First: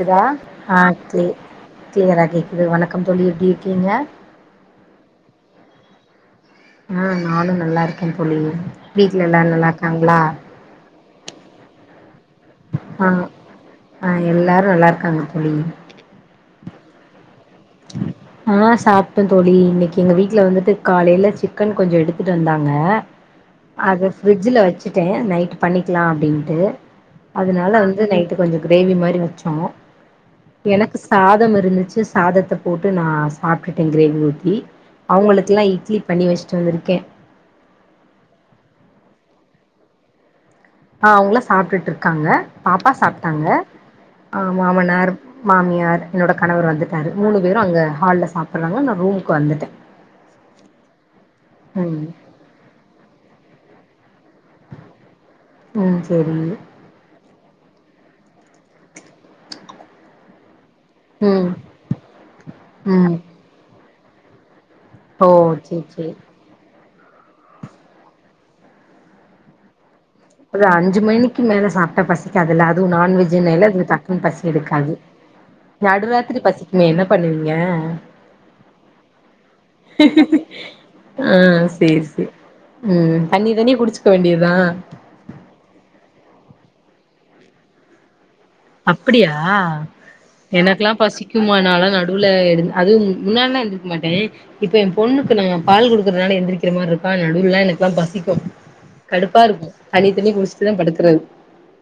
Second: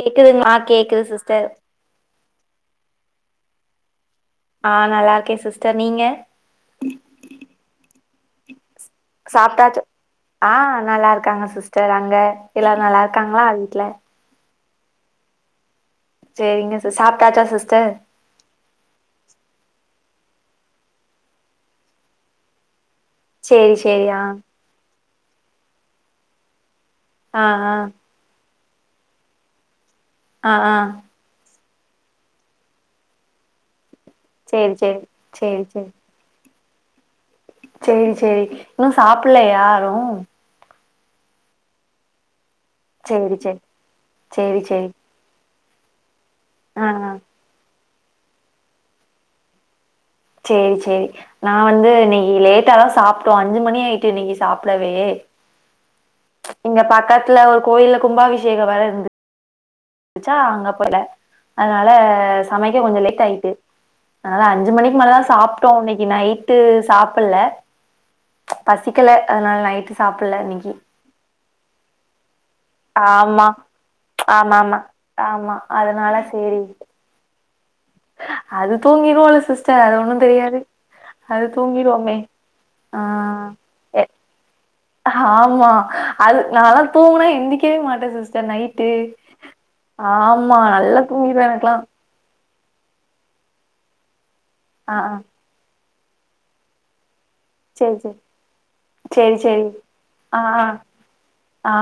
க்குதா ஆ கேக்குது சிஸ்டர் க்ளியரா கேக்குது வணக்கம் தோழி எப்டி இருக்கீங்க ஆ நல்லா இருக்கே சிஸ்டர் நீங்க ஆ நானு நல்லா இருக்கே தோழி வீட்ல எல்லாரு நல்லா சாப்ட்டாச் இருக்காங்களா ஆ நல்லா இருக்காங்க சிஸ்டர் அங்க எல்லாரு நல்லா இருக்காங்களா வீட்ல ரு நல்லா இருக்காங்க தோழி சேரிங்க சிஸ் சாப் ஆ சாப்ட தோழி இன்னைக் கி எங்க வீட்டில வந்துட்டு காலைல சிக்கன் கொஞ்சம் எடுத்துட்டு வந்தாங்க சேரி சேரி ஆ ட்டே நைட் பண்ணிக்கலா அப்டின்ட்டு ஆ அதனால ஆ வந்து நைட்டு கொஞ்சம் கிரேவி மாரி வச்சோ ஆ ஆ எனக்கு சாதம் இருந்து ச்சி சாதத்த போட்டு நா சாப்டு டே கிரேவி ஊத்தி சேரி சேரி சேரி அவங்களுக்குல்லா சேரி இட்லி பண்ணி வச்சு ட்டு வந்துருக்கே சேரி சேரி இன்னு சாப்புட்ல யாரும் ஆ அவங்கல்லா சாப்ட்டுட்டு இருக்காங்க பாப்பா சேரி சாப்ட்டாங்க சேரி ஆ சேரி சேரி மாமனார் மாமியார் என்னோட கணவர் ஆ வந்துட்டாரு ஆ மூணு பேரும் அங்க ஹால்ல சாப்புட்றாங்க நா ரூமுக்கு வந்துட்டே சேரி சேரி நா வந்து ம் இன்னைக்கி லேட்ட தா சாப்ட்டோ அஞ்சு மணியாயி ட்டு இன்னைக்கு சாப்டவே ம் சேரி த்துல ஒரு கோயில்ல கும்பாபிஷேகம் வேர இருந்து ச்சா அங்க போன ம் அதனால சமைக்க கொஞ்சம் ம் லேட் ஆயிட்டு அதனால அஞ்ச மணிக்கு மேலதா ஓ சாப்பிட்டோம் சேரி இன்னைக்கி சேரி நைட்டு சாப் புட்ல்ல பசிக்கல அதனால நைட் ஒரு அஞ்சு மணிக்கு மேல சாப்ட்டா பசிக்காது இல்ல அதுவு நான்வெஜீ ஆமா இன்னைல டக்குன்னு பசி ஆமா ஆமா எடுக்காது ஆமா அதனால நடுராத்திரி சேரி பசிக்குமே என்ன பண்ணுவீ ஏ அது தூங்கிருவோல சிஸ்டர் அது ஒண்ணு தெரியாது அது ஆ சரி தூங்கிருவோமே சரி ஆ ம் தண்ணி தணிய எ குடிச்சுக்க வேண்டியதா ஆமா அது நால்லா தூங்குனா எந்திக்கவே மாட்டே சிஸ் அப்படியா ஆமா எனக்கெல்லா நல்லா தூங்கிருவே பசிக்கும்மா எனக்கெல்லா நால்லா நடுவுல எழுந் அதுவு முன்னால்லா ஏந்திரிக்க மாட்டே இப்ப ஆ என் ஆ பொண்ணுக்கு நாங்க பால் குடு அதனால எந்திரிக்கிற மாருக்க சரி சரி சரி கடுப்பா சரி இருக்கு தண்ணி தண்ணி அ குடிச்சிட்டுதா படுக்கறது ஆ ஆ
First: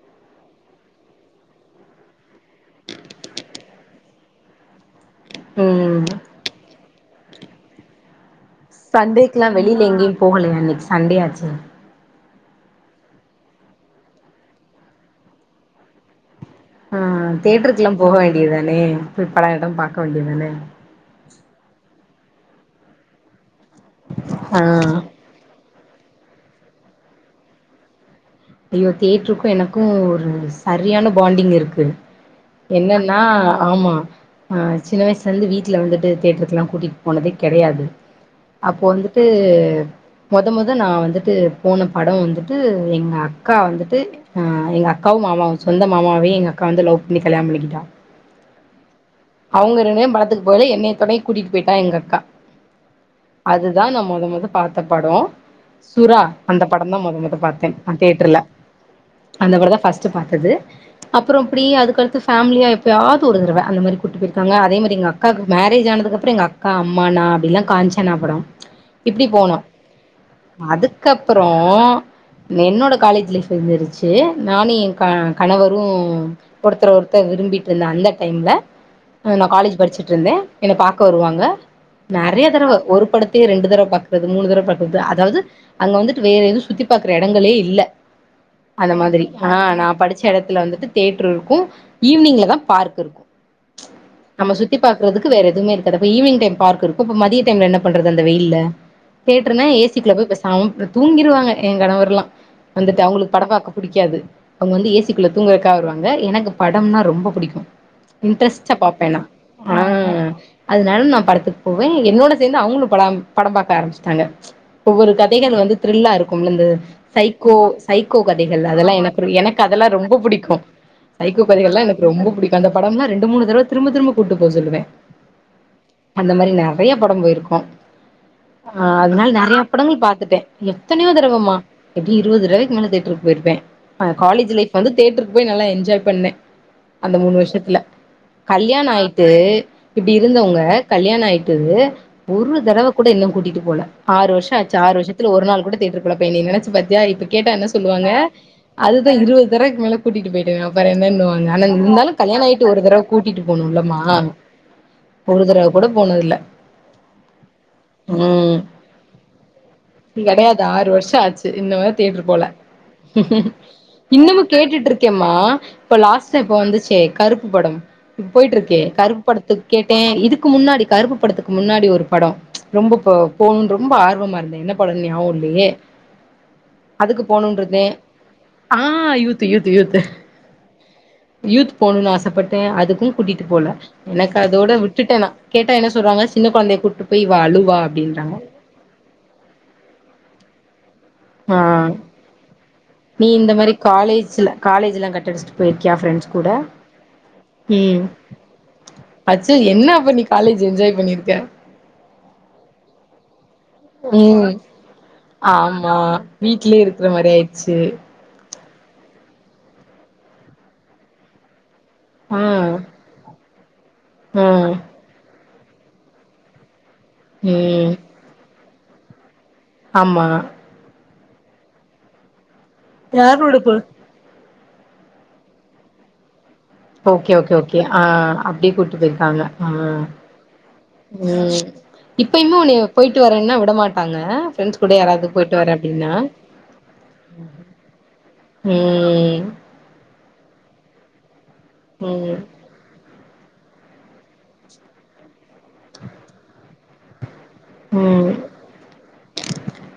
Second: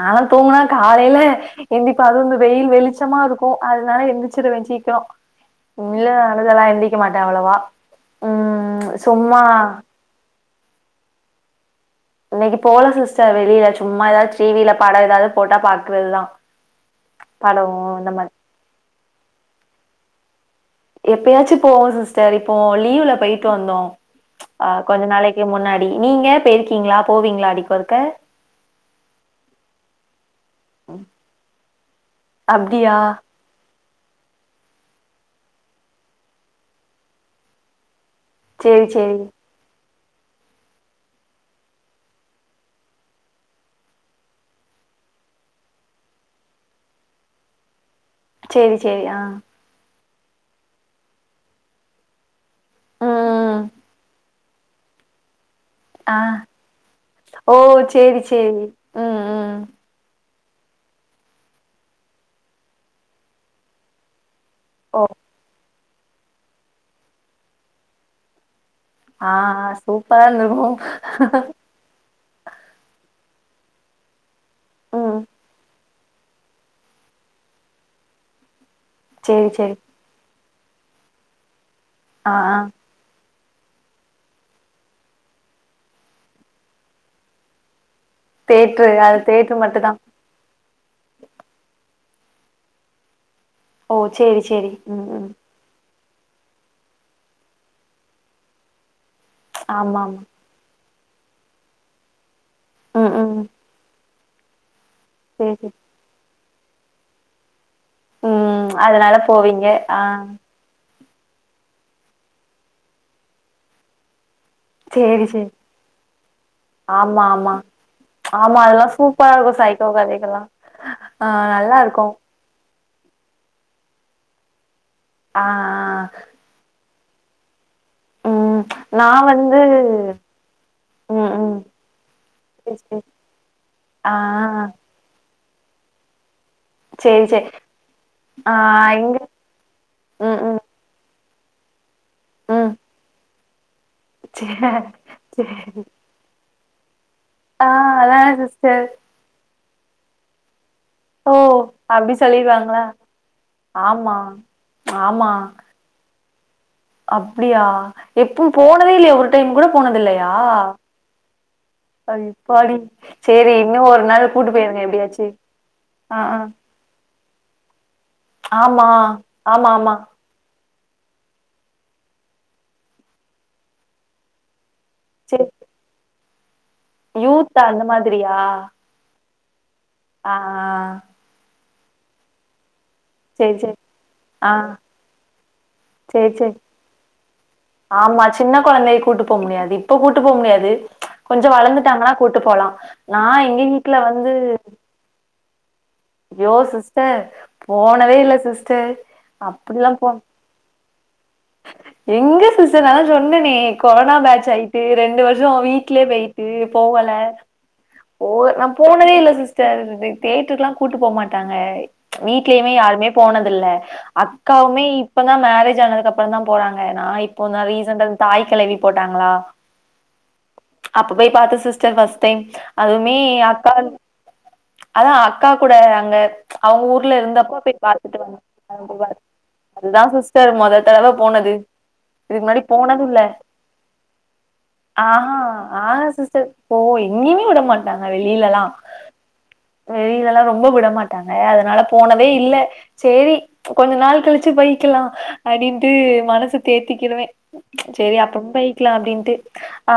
நாலா தூங்கினா காலைய்ல ஏந்திரிப்பே அது இந்த வெயில் வெளிச்சமா இருக்கு அதனால எந்திரிச்சிருவே சீக்கிர ம் இல்ல அழுகலா எந்தி க்க மாட்டே அவ்வளவா ம் சும்மா சண்டேக்கலா வெளியில எங்கியு போகலைய இன்னைக்கு சண்டே ஆச்சே இன்னைக்கு போல சிஸ்டர் வெளியில சும்மா ஏதாவது டி வில பட ஏதாவது போட்டா பாக்குறதுதா ஆ படோ தேட்டருக்கு எல்லா இந்த போக மாரி வேண்டியதுதானே படகடம் பாக் க்க வேண்டியதானே எப்பயாச்சு போவோ சிஸ் சரி இப்போ லீவ்ல போயிட் ட்டு வந்தோ ஆ கொஞ்ச நாளைக்கு முன்னாடி நீங்க பேய்ருக்கீங்களா போவீங்களா அடிக்கொருக்க ஐயோ தேட்ருக்கு எனக்கு ஒரு சரியான பாண்டிங் இருக்கு அப்டியா என்னன்னா ஆமா ஆ சின்ன வயசுலந்து வீட்டுல வந்துட்டு தேட்ருக்கெல்லா கூட்டிட்டு போனதே கெடையாது அப்போ சேரி சேரி வந்துட்டு மொத மொத நா வந்துட்டு போன பட வந்துட்டு எங்க அக் அக்கா வந்துட்டு ஆ எங்க அக்காவு மாமாவு சொந்த மாமாவையே எங்க அக்கா வந்து லவ் பண்ணி கல்யாண பண்ணிக்கிட்டா சரி அவங்க ரென ப அதுக்கு போல என்னைய தொனைக்கி கூட்டிட்டு போயிட்டா எங்க அக்கா ம் அதுதா நா மொத மொத பார்த்த படோ ஆ சுரா அந்த படந்தா மொத மொத ஓ பாத்தே சேரி தியட்டர்ல சேரி ம் அந்த ம் படந்தா பர்ஸ்ட்டு பாத் தது அப்புற அப்டி அதுக்கலத்து பேமிலியா எப்பயாவது ஒருதறவ அந்த மாரி ங்க அதே மாதி ஓ எங்க அக்காக்கு மேரேஜ் [unintelligible] ஆனதுக்கப்பறோ எங்க அக்கா அம்மா நா அப்படில்லா காஞ்சனா படோ இப்டி ஆ போனோ சூப்பரா இருந்திருக்கு அதுக்கப்புற என்னோட காலேஜ் லைப் [unintelligible] நானு எ க கணவரு ம் ஒருத்தர ஒருத்தர் விரும்பிட்ருந்த அந்த டைம்ல அ நா சேரி சேரி காலேஜ் படிச்சுட்ருந்தே என்ன பாக்க வருவாங்க ஆ நெறைய ஆ தடவ ஒரு படத் தே ரெண்டு தடவ பாக்கற்து மூணு தடவ பாக்கற்து அதாவ்து அங்க வந்துட்டு வேற எது சுத்தி பாக்குற எடங்களே இல்ல தேட்ரு அந்த அது மாதிரி அ தேட்ரு நா மட்டுந்தா படிச்ச எடத்துல வந் து தேட்ரு இருக்கு ஈவினிங்ல தா பார்க்கிருக்கு ச்ச் ஓ சேரி நம்ம சேரி சுத்தி ம் பாக்றதுக்கு ம் வேற எதுமே இருக் காத் இப்ப ஈவினிங் டைம் பார்க்கிருக்கு இப்ப மதிய டைம்ல என்ன பண்றது அந்த வெயில்ல தேட்ருனா ஆமா ஏசிக்குள்ள ஆமா போய் பெசா தூங்கிருவாங்க எ கணவர்லா வந்துட்டு ம் அவுங்குளுக் ம் படோ பாக்க புடிக்காது அவுங்க வந்து ஏ சி குள்ள சேரி தூங்கரக்கா சேரி வருவாங்க எனக்கு படம்னா ரொம்போ புடிக்கு ம் இன்ட்ரெஸ்ட்டா ச்ச் அதனால போவீங்க அ னால் நா படத்துக் போவே என்னோட சேந்து அவுங்குளு படம் படம் பாக்க ஆரம்பிஷ்டாங்க ஒவ்வொரு சேரி சேரி கதைகள் வந்து த்ரில்லா இருக்கு இந்த ஆமா ஆமா சைகோ சைகோ ஆமா கதைகள் அதெல்லா எனக்கு சூப்பரா இருக்கு எனக்கு சைக்கோ அதெல்லா ரொம்ப கதைகள்லா புடிக்கு ஆ சைகோ நல்லா கதைகள்லா இருக்கு எனக்கு ரொம்ப புடிக்கு அந்த படம் னா ரெண்டு மூணு தர திரும்ப திரும்ப கூப்ட்டு போ சொல்லுவே ஆ அந்த மாரி நறைய படம் போயிருக்கோ ஆ ம் ஆ நா அதனால வந்து நறைய படங்கள் பாத்துட்டே எத்தனையோ ம் தரவமா ம் எப்டி இருவது தரடவைக்கு சேரி மேல சேரி தேட்டருக்கு போயிருப்பே ஆ காலேஜ் ஆ லைஃப் வந்து தேட்டரு இப் போய் நல்லா என்ஜாய் பண்ணே அந்த சேரி மூணு சேரி வருஷத்துல ஆ கல்யாண இங்க ஆயிட்டு இப்படி ம் ம் இருந்தவங்க கல்யா கல்யாண ஆயிட்டது ஒரு ம் தடவ கூட இன்னு கூட்டிட்டு போல ஆறு வருஷ சேரி ஆச்சு ஆறு வருஷத்துல ஒரு நாள் கூட சேரி தேட்ருக்கள்ளப்ப போய் நீ நனச் வத்தியாயத் கேட்டா என்ன ஆ சொல்லுவாங்க அதா சிஸ்டர் அதுதா இருவ தக்கு மேல கூட்டிட்டு போயிடு [unintelligible] வேற ஓ என்னன்னுவாங்க ஆனா இந்தாலு அப்டி கல்யாண ஆயிட்டு ஒரு சொல்லிருவாங்களா தரவ கூட்டிட்டு போனும்ல மா ஆமா ஆமா ஒரு தடவ கூட போ [unintelligible] தில்ல அப்டியா எப்போ போனதே இல்லையே ஒரு டைம் கூட போனது இல்லையா கெடையாது ஆறு வருஷோ ஆச்சு இன்ன வர அ தேட்டர் போல எப்பாடி சரி இன்னு ஒரு நாள் இன்னமு கூட்டு போயிருங்க கேட்டுட்டு எப்படியாச்சு இருக்கேம்மா இப்ப ஆ ஆ லாஸ்ட்டா இப்ப வந்துச்சே கருப்பு படம் இப் போயிட்ருக்கே ஆமா கருப் படத்து ஆமா ஆமா கேட்டே இதுக்கு முன்னாடி கருப்பு படத்துக்கு முன்னாடி ஒரு படொ ரொம்ப போ போணுன் ரொம்ப ஆர்வமாருந்தே என்ன ன‌ படம்னு ஞாபக சேரி இல்லயே அதுக்கு யூத்தா போணுன்ருந்தே அந்த மாதிரியா ஆ தேட் யூத்து ஆ ஆ யூத் போணும்னு ஆசைப்பட்டே அது ம் கூட்டிட்டு சேரி போல சேரி எனக்கு ஆ அதோட விட்டுட்டே ந கேட்டா என்ன சொல்றாங்க சேரி சின்ன சேரி குழந்தைய கூட்டி போய் இவ அழுவா ஆமா அப்படின்றாங்க சின்ன து கொஞ்சோ வளந்துட்டாங்னா கூட்டு போலா நா நீ இந்த எங்க மாரி வீட்ல வந்து காலேஜ்ல காலேஜ்லா கட் அடிச்சுட்டு போயிருக்கியா ஃப்ரெண்ட்ஸ் கூட ஐயோ சிஸ்டர் ம் போனவே இல்ல சிஸ்டர் அப்படிலா போ பண்ணிருக்கே எங்க சிஸ்ஸர் அதா சொன்னனே கொரோனா பாட்ச் ம் ஆயிட்டு ரெண்டு வருஷோ ஆமா வீட்லே போய்ட்டு வீட்லயே இருக்கிற போவல மாரி ஆயிடுச்சு போல நா போனதே இல்ல சிஸ்டர் இ தேட்ருக்ல்லா கூட்டுப் போக் மாட்டாங்க ச்ச் ஆ வீட்லயுமே யாருமே போன தில்ல ஆ அக்காவுமே இப்பதா மேரேஜ் ஆனதுக்கப் பறந்தா போறாங் அ நா இப்போ [unintelligible] ரீசென்ட்டா தாய்க்கெழவி போட்டாங்ளா ஆம்மா அப்ப போய் பாத்தே சிஸ்டர் ஃபஸ் டைம் அதுவுமே யாரோட அக்கா போற [inaudible] அதா அக்காக் கூட அங்க அவங்க ஊர்ல ஓகே ஓகே இருந்தப்ப ஓகே போய் ஆ பாத்துட்டு வந்த அப்டியே கூட்டு [unintelligible] போயிருக்காங்க ஆ அதுதா சிஸ்டர் மொத தரவ போனது ம் இதுக்கு இப்பயுமே முன்னாடி உன்னைய போயிட்டு போனதுல்ல வரேன்னா விட மாட்டாங்க ஃப்ரெண்ட்ஸ் கூட ஆ யாராவது ஹா போயிட்டு வரே ஆ அப்டின்னா சிஸ்டர் போ எங்கிமே விட மாட்டாங்க வெளிலலா ம் வெளிலலா ரொம்ப விட மாட்டாங்க ஏ அதனால போனதே ம் இல்ல சேரி கொஞ்ச நாள் கழிச்சு போயிக்கலா அடின்ட்டு மனச தேத்திக்கிருவே சேரி ம் அப்றம் பேய்க்கலா அப்டின்ட்டு ஆ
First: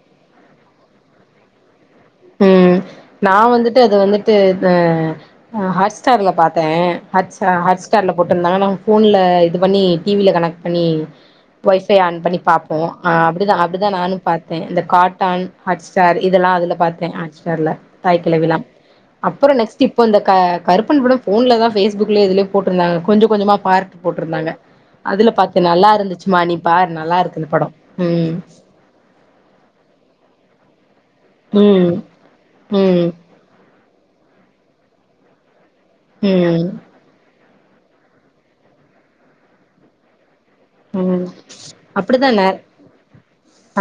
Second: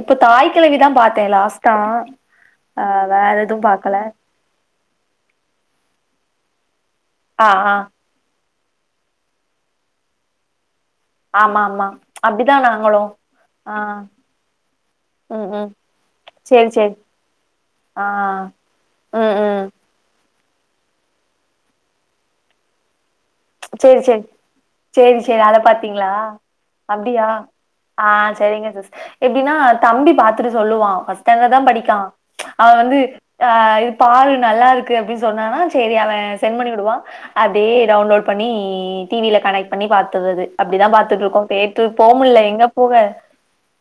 இப்ப தாய் கெழவிதா பாத்தே லாஸ்ட்டா ம் ஆ வேற நா எதுவு வந்துட்டு அது பாக்கல வந்துட்டு த ஆ ஹாட் ஸ்டார்ல பாத்தே ஆ ஹாட்ஸா ஆ ஹாட் ஸ்டார்ல போட்ருந்தாங்க நா ஃபோன்ல இது பண்ணி டிவி ய கனெக்ட் பண்ணி ஆமா ஒய் ஆமா ஃபை ஆன் பண்ணி அப்டிதா பாப்போ நாங்களு அ அப்டி தா ஆ அப்டிதா நானு பாத்தே இந்த காட்டான் ம் ம் ஹட் ஸ்டார் இதெல்லா சேரி அதுல சேரி பாத் ஹாட்ஸ்டார்ல ஆ தாய்கிழவிலா ம் அப்றம் ம் நெக்ஸ்ட் இப்ப இந்த க கருப்பன் படம் ஃபோன்ல தா ஃபேஸ் புக்லயோ எதுலியோ போட்ருந்தாங்க சேரி சேரி சேரி அதுல சேரி அத பாத்தே நல்லா பாத்தீங்ளா இருந்துச்சுமா நீ பாரு நல்லா அப்டியா இருக்கு இந்த படோ ஆ ம் சரிங்க சிஸ் எப்டினா தம்பி பாத்துட்டு சொல்லுவா ஃபஸ் ஸ்டண்டர்ட் தா ம் படிக்கா அவ வந்து ம் அ பாரு நல்லாருக்கு அப்டின் சொன்னானா சேரி அவ சென்ட் பண்ணி ம் விடுவா அதே டவுண்லோட் பண்ணி டிவில கனெக்ட் பண்ணி பாத்தது அது ம் அப்டித்தா நா எங்க போக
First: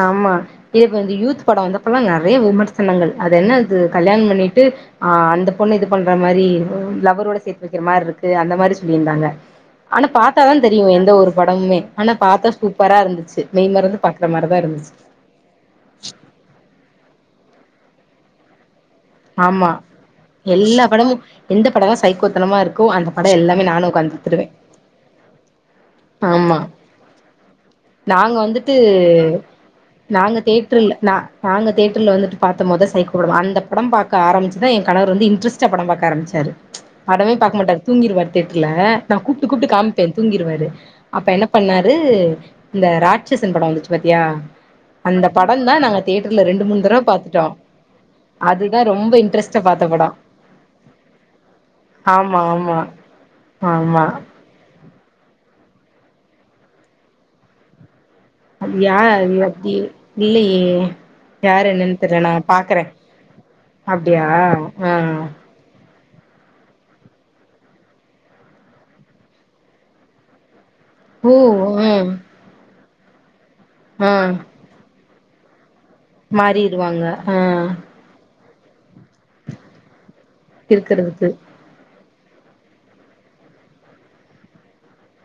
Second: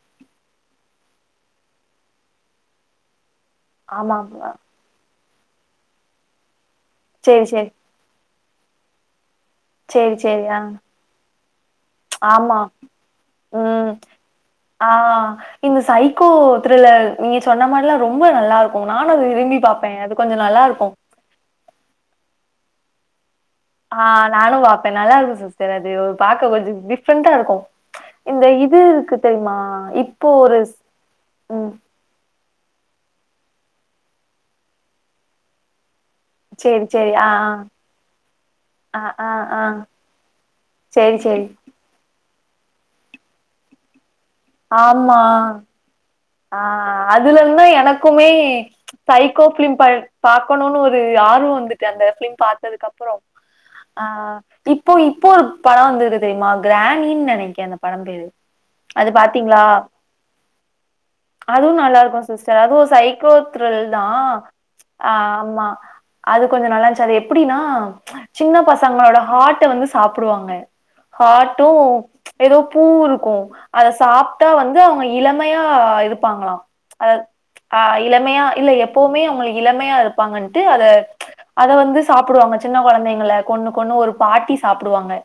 ஆமா இதுக் வந்து யூத் படம் வந்தப்பல்லா நறைய விமர்சனங்கள் அது என்ன அது ஆமா கல்யாண் ஆமா பண்ணிட்டு ஆ அந் த பொண்ணு இது பண்ற மாரி லவ்வரோட சேரி சேத்து சேரி வைக்கிற மார்ருக்கு அந்த மாரி சொல்லிந்தாங்க ஆனா சேரி சேரி பாத்தாதா ஆ தெரியு எந்த ஒரு ப [unintelligible] ஆனா பாத்தா ஆமா சூப்பராருந்துச்சு மெய் ம். மறந்து பாக்ற மாரிதா ஆ இருந்துச்சு இந்த சைக்கோ [unintelligible] நீங்க சொன்ன மாதிரிலா ரொம்ப நல்லாருக்கு ஆமா எல்லா இருக்கும். படமு எந்த படலா சைக்கோத்தனமாருக்கு கோ அந்த ப ஆ நானும் பாப்பேன் நல்லா இருக்கும் சிஸ்டர் அது பாக்க ஆமா கொஞ்சம் டிஃப்ரெண்டா இருக்கும் நாங்க இந்த வந்துட்டு இது இருக்கு தெரியுமா இப்போ நாங்க ஒரு ஸ் ம் பாத்தும் மொத சைக்குடுமா அந்த படம் பாக்க ஆரம்பிச்சிதா என் கணவர் வந்து இன்ட்ரஸ்டா படம் பாக் ஆரம்பிச்சாரு சேரி, சேரி. ஆ, படமே பாக்க மாட்டார் தூங்கிருவாரு தியேட்டர்ல ஆ. ஆ, நா ஆ, கூப்ட்டு ஆ. கூப்ட்டு காமிப்பே தூங்கிருவாரு சேரி, அப்ப என்ன சேரி. பண்ணாரு இந்த ராட்சசன் படம் வந்துச்சு பாத் த்தியா ஆமா. அந்த படோ தா நாங்க தேட்டர்ல ஆ ரெண்டு மூணு தடவ அதுல பாத்துட்டோ இருந்து எனக்குமே மே அதுதா ரொம்ப சைகோ இன்ட்ரெஸ்ட்டா ஃபிலிம் பாத்த பை படோ பாக்கணோன்னு ஒரு ஆர்வம் வந்துட்டு அந்த ஃபிலிம் ஆமா ஆமா பாத்ததுக்கப்புறோ ஆ ஆமா இப் இப்போ இப்போ ஒரு படோ வந்தது தெரியுமா கிராணின்னு நெனைக்கே அந்த படம் பேரு அதுயா அது எப்டி இல்லையே யார் அதுவும் நல்லா என்னன்னு தெர்ல இருக்கும் நா சிஸ்டர் பாக்குறே அதுவும் சைக்கோ த்ரில் தா அப்டியா ஆ ஆமா அது கொஞ்சோ நல்லா இந்ச்சு அது எப்புடின்னா சின்ன பசங்களோட ஹாரட்ட வந்து சாப்புடுவாங்க ஓ ஹர்ட்டும் ம் ஏதோ ப்பூ இருக்கும் அத ஆ சாப்ட்டா வந்து அவங்க இளமையா ப்பாங்களாம் அ ஆ இளமையா இல்லல எப்போமே அவங்களுக்கு இளமையா இரு ப்பாங்கன்ட்டு அத இருக்கறதுக்கு அத வந்து சாப்புடுவாங்க சின்ன கொழந்தைங்கள கொண்ணு கொண்ணு ஒரு பாட்டி சாப்புடுவாங்க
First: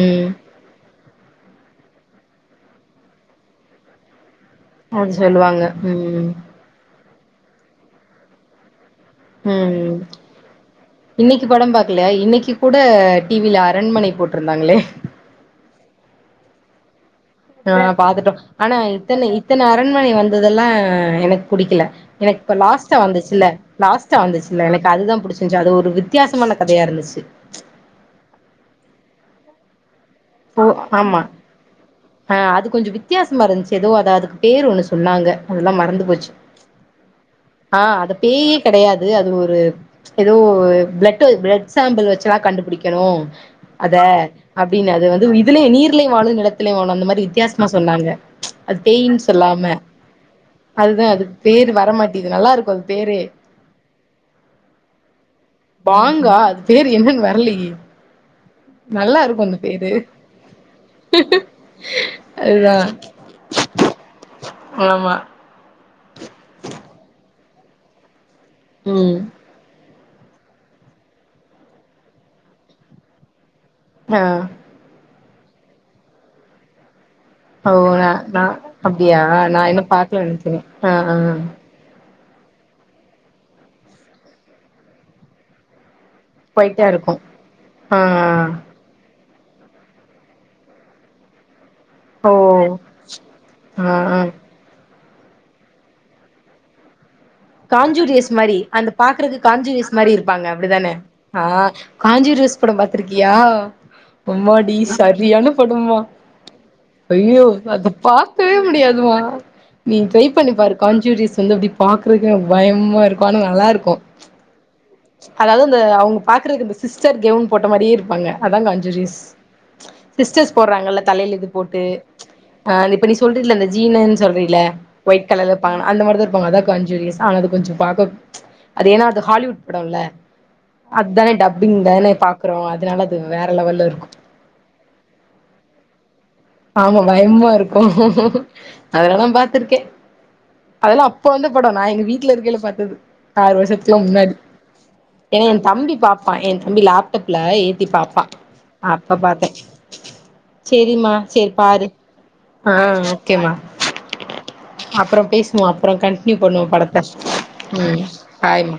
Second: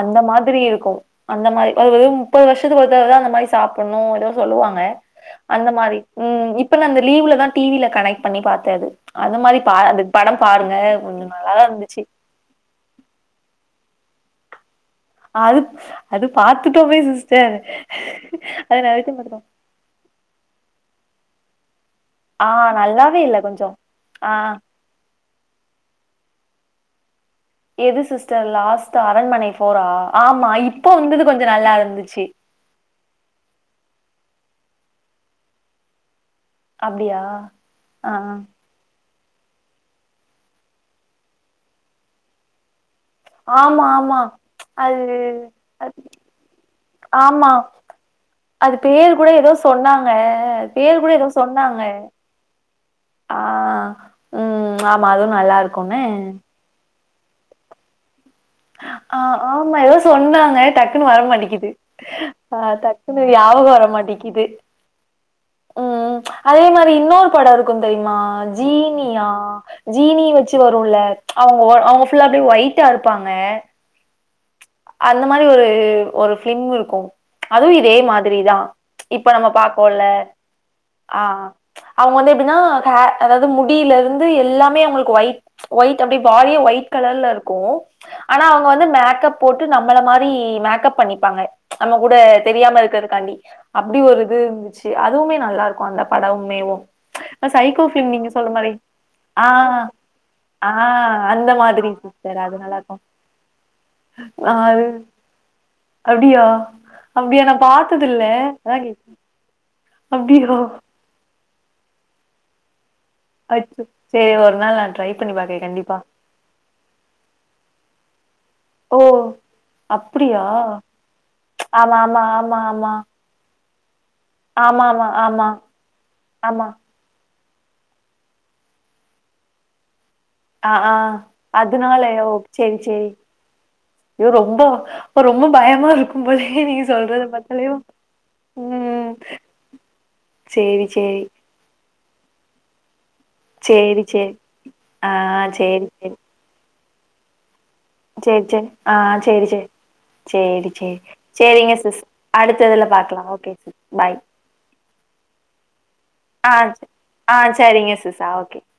அந்த மாதுரி இருக்கும் அந்த மாரி ஒரு முப்பது வருஷத்துக்கு ஒரு தடவ தா அந்த மாரி சாப்புட்ணும் ஏதோ சொல்லுவாங்க அது சொல்லுவாங்க அந்த மாரி ம் இப்ப நா அந்த லீவுல தா டி வில கனெக்ட் பண்ணி பாத்தே அது அந்த மாரி பா ம் அந்த படம் பாருங்க கொஞ்சோ இன்னைக்கி நல்லாதா படம் இருந்துச்சு பாக்குலயா இன்னைக்கி கூட டி வில ஆ கண்மணி போட்ருந்தாங்களே அதுப் அது பாத் த்துடோமே சிஸ் ஆ பாத்துட்டோம் ஆனா இத்தன பாத்துட்டோ இத்தன அரண்மனை வந்ததெல்லா எனக்கு புடிக்கில எனக்கு ஆ இப்ப லாஸ்ட்டா நல்லாவே இல்ல வந்துச்சுல்ல கொஞ்சோ லாஸ்ட்டா ஆ வந்துச்சுல்ல எனக்கு அதுதா புடிச்சிருந்துச்சு அது ஒரு வித்தியாசமான கதையா இருந்துச்சு போறா போ ஆமா ஆஹ் அது கொஞ்சம் வித்தியாசமா இருந்துச்சு ஏதோ அத அதுக்கு பேரு ஒண்ணு சொன்னாங்க அதெல்லாம் மறந்து போச்சு அப்டியா ஆஹ் ஆ அத பேயே கிடையாது அது ஒரு ஏதோ பிளட் பிளட் சாம்பிள் வச்சல்லாம் கண்டுபிடிக்க ணும் ஆமா அத ஆமா அப்படின்னு அது வந்து இதுலயே அது- நீர்ல வாழும் நிலத்தில வாழும் அந்த மாதிரி ஆமா வித்தியாசமா சொன்னாங்க அது பேர் பேயின் கூட ஏதோ சொல்லாம சொன்னாங்க அது பேர் அதுதான் கூட அது ஏதோ பேரு சொன்னாங்க வரமாட்டேது நல்லா இருக்கும் அது பேரு ஆ ம் ஆமா அதுவு நல்லா இருக்குன்னு பாங்கா பேரு என்னன்ன வரலியே ஆஹ் ஆமா ஏதோ சொன்னாங்க டக்குன்னு வர மாட்டேங்குது ஆஹ் அதுதா டக்குன்னு ஞாபகம் வரமாட்டேங்கிது ஆமா உம் அதே மாதிரி இன்னொரு படம் வெந்தயமாள் ம் ஜீனியா ஜீனிய வச்சு வரும்ல அவங்க அவங்க ஃபுல்லா அப்படியே ஒயி்டா அருப்பாங்க அ ஆஹ் அந்த மாதிரி ஒரு ஒரு பிலிம் இருக்கும் ஓ நான் அப்படியா இப்ப நம்ம நான் இன்னும் பாக்கோல்ல பாக்கல நினச்சே ஆஹ்ஹ் னாஹ அதாவது முடியில இருந்து எல்லாமே அவங்களுக்கு ஒயிட் ஒயிட் அப்படி பாடியே போயிட்டே ஒயிட் இருக்கு கலர்ல இருக்கும் ஆ ஆனா அவங்க வந்து மேக்கப் போட்டு நம்மள மாதிரி மேக்கப் பண்ணிப்பாங்க நம்ம கூட ஓ தெரியாம இருக்கிறதுக்காண்டி ஆ அப்படி ஆ ஒரு இது இருந்துச்சு அதுவுமே நல்லா இருக்கும் அந்த படமுமேவும். காஞ்சூரியஸ் மாதிரி அந்த பாக்குறக்கு ஆ காஞ்சூரியஸ் மாதிரி இருப்பாங்க. ஆ அப்படிதானே அந்த ஆஹ் மாதிரி சிஸ்டர் அது காஞ்சூரியஸ் நல்லா படம் இருக்கு பாத்துருக்கியா? ஆ அம்மாடி அது சரியான படம்மா, அப்டியா அப்டியா அய்யோ நா அத பாத்ததில்ல பாக்கவே அதா கேக் முடியாதுமா நீ ட்ரை பண்ணி அப்டியா பாரு காஞ்சூரியஸ் வந்து அப்படி பாக் பயமா இருக் அச்சச் சேரி ஒரு நாள் ட்ரை பண்ணி அதாவது பாக்குறே இந்த கண்டிப்பா அவுங்க பாக்குறக்கு இந்த சிஸ்டர் கெவுன் போட்ட மாரியே இருப்பாங்க. அதான் ஓ காண்ஜூரிஸ், அப்டியா சிஸ்டர்ஸ் போடுறாங்கல்ல தலையில இது போட்டு் ஆமா ஆமா ஆமா இப்ப நீ சொல்ரில்ல ஜீனன் சொல்றீல ஆமா ஆமா ஆமா ஒயிட் கலர் ஆமா இருப்பாங்கன்னு, அந்த மாதிரிதான் இருபாங்க ஆமா அதான் காண்ஜூரிஸ். கொஞ்சம் பார்க்க அது ஏன்னா அது ஹாலிவுட் படம்ல்ல ஆ ஆ அத்தானே டப்பிங் தானே அதனாலயோ பாக்குறோம், சேரி அதனால சேரி அது வேற லெவல்ல இருக்கும். ஐயோ ரொம்ப ரொம்ப பயமா இருக்கும் போலயே நீங்க ஆமா சொல்றத பயமா பாத்தாலே இருக்கும், ம் அதெலா நான் பாத்திருக்கேன் சேரி அதெல்லாம் சேரி அப்ப வந்து படம் நான் எங்க வீ வீட்ல இருக்கயில பாத்தது ஆறு வர்ஷத்துக்லா சேரி சேரி முன்னாடி ஆ ஏன்னா ஏ சேரி தம்பி சேரி பாப்பான் என் தம்பி லேப்டாப்ல ஏத் சேரி சேரி ஆ சேரி சேரி சேரி சேரி சேரிம்மா சேரி சேரிங்க பாரு சிஸ் ஆ அடுத்ததுல பாக்கலா ஓகே ஓகேம்மா சிஸ் ஃபாய் அப்புறம் பேசுவோம் அப்புறம் கண்டினியூ ஆ பண்ணுவோம் படத்த ஆ சேரிங்க ம் சிஸ் ஓக்கே பாய்மா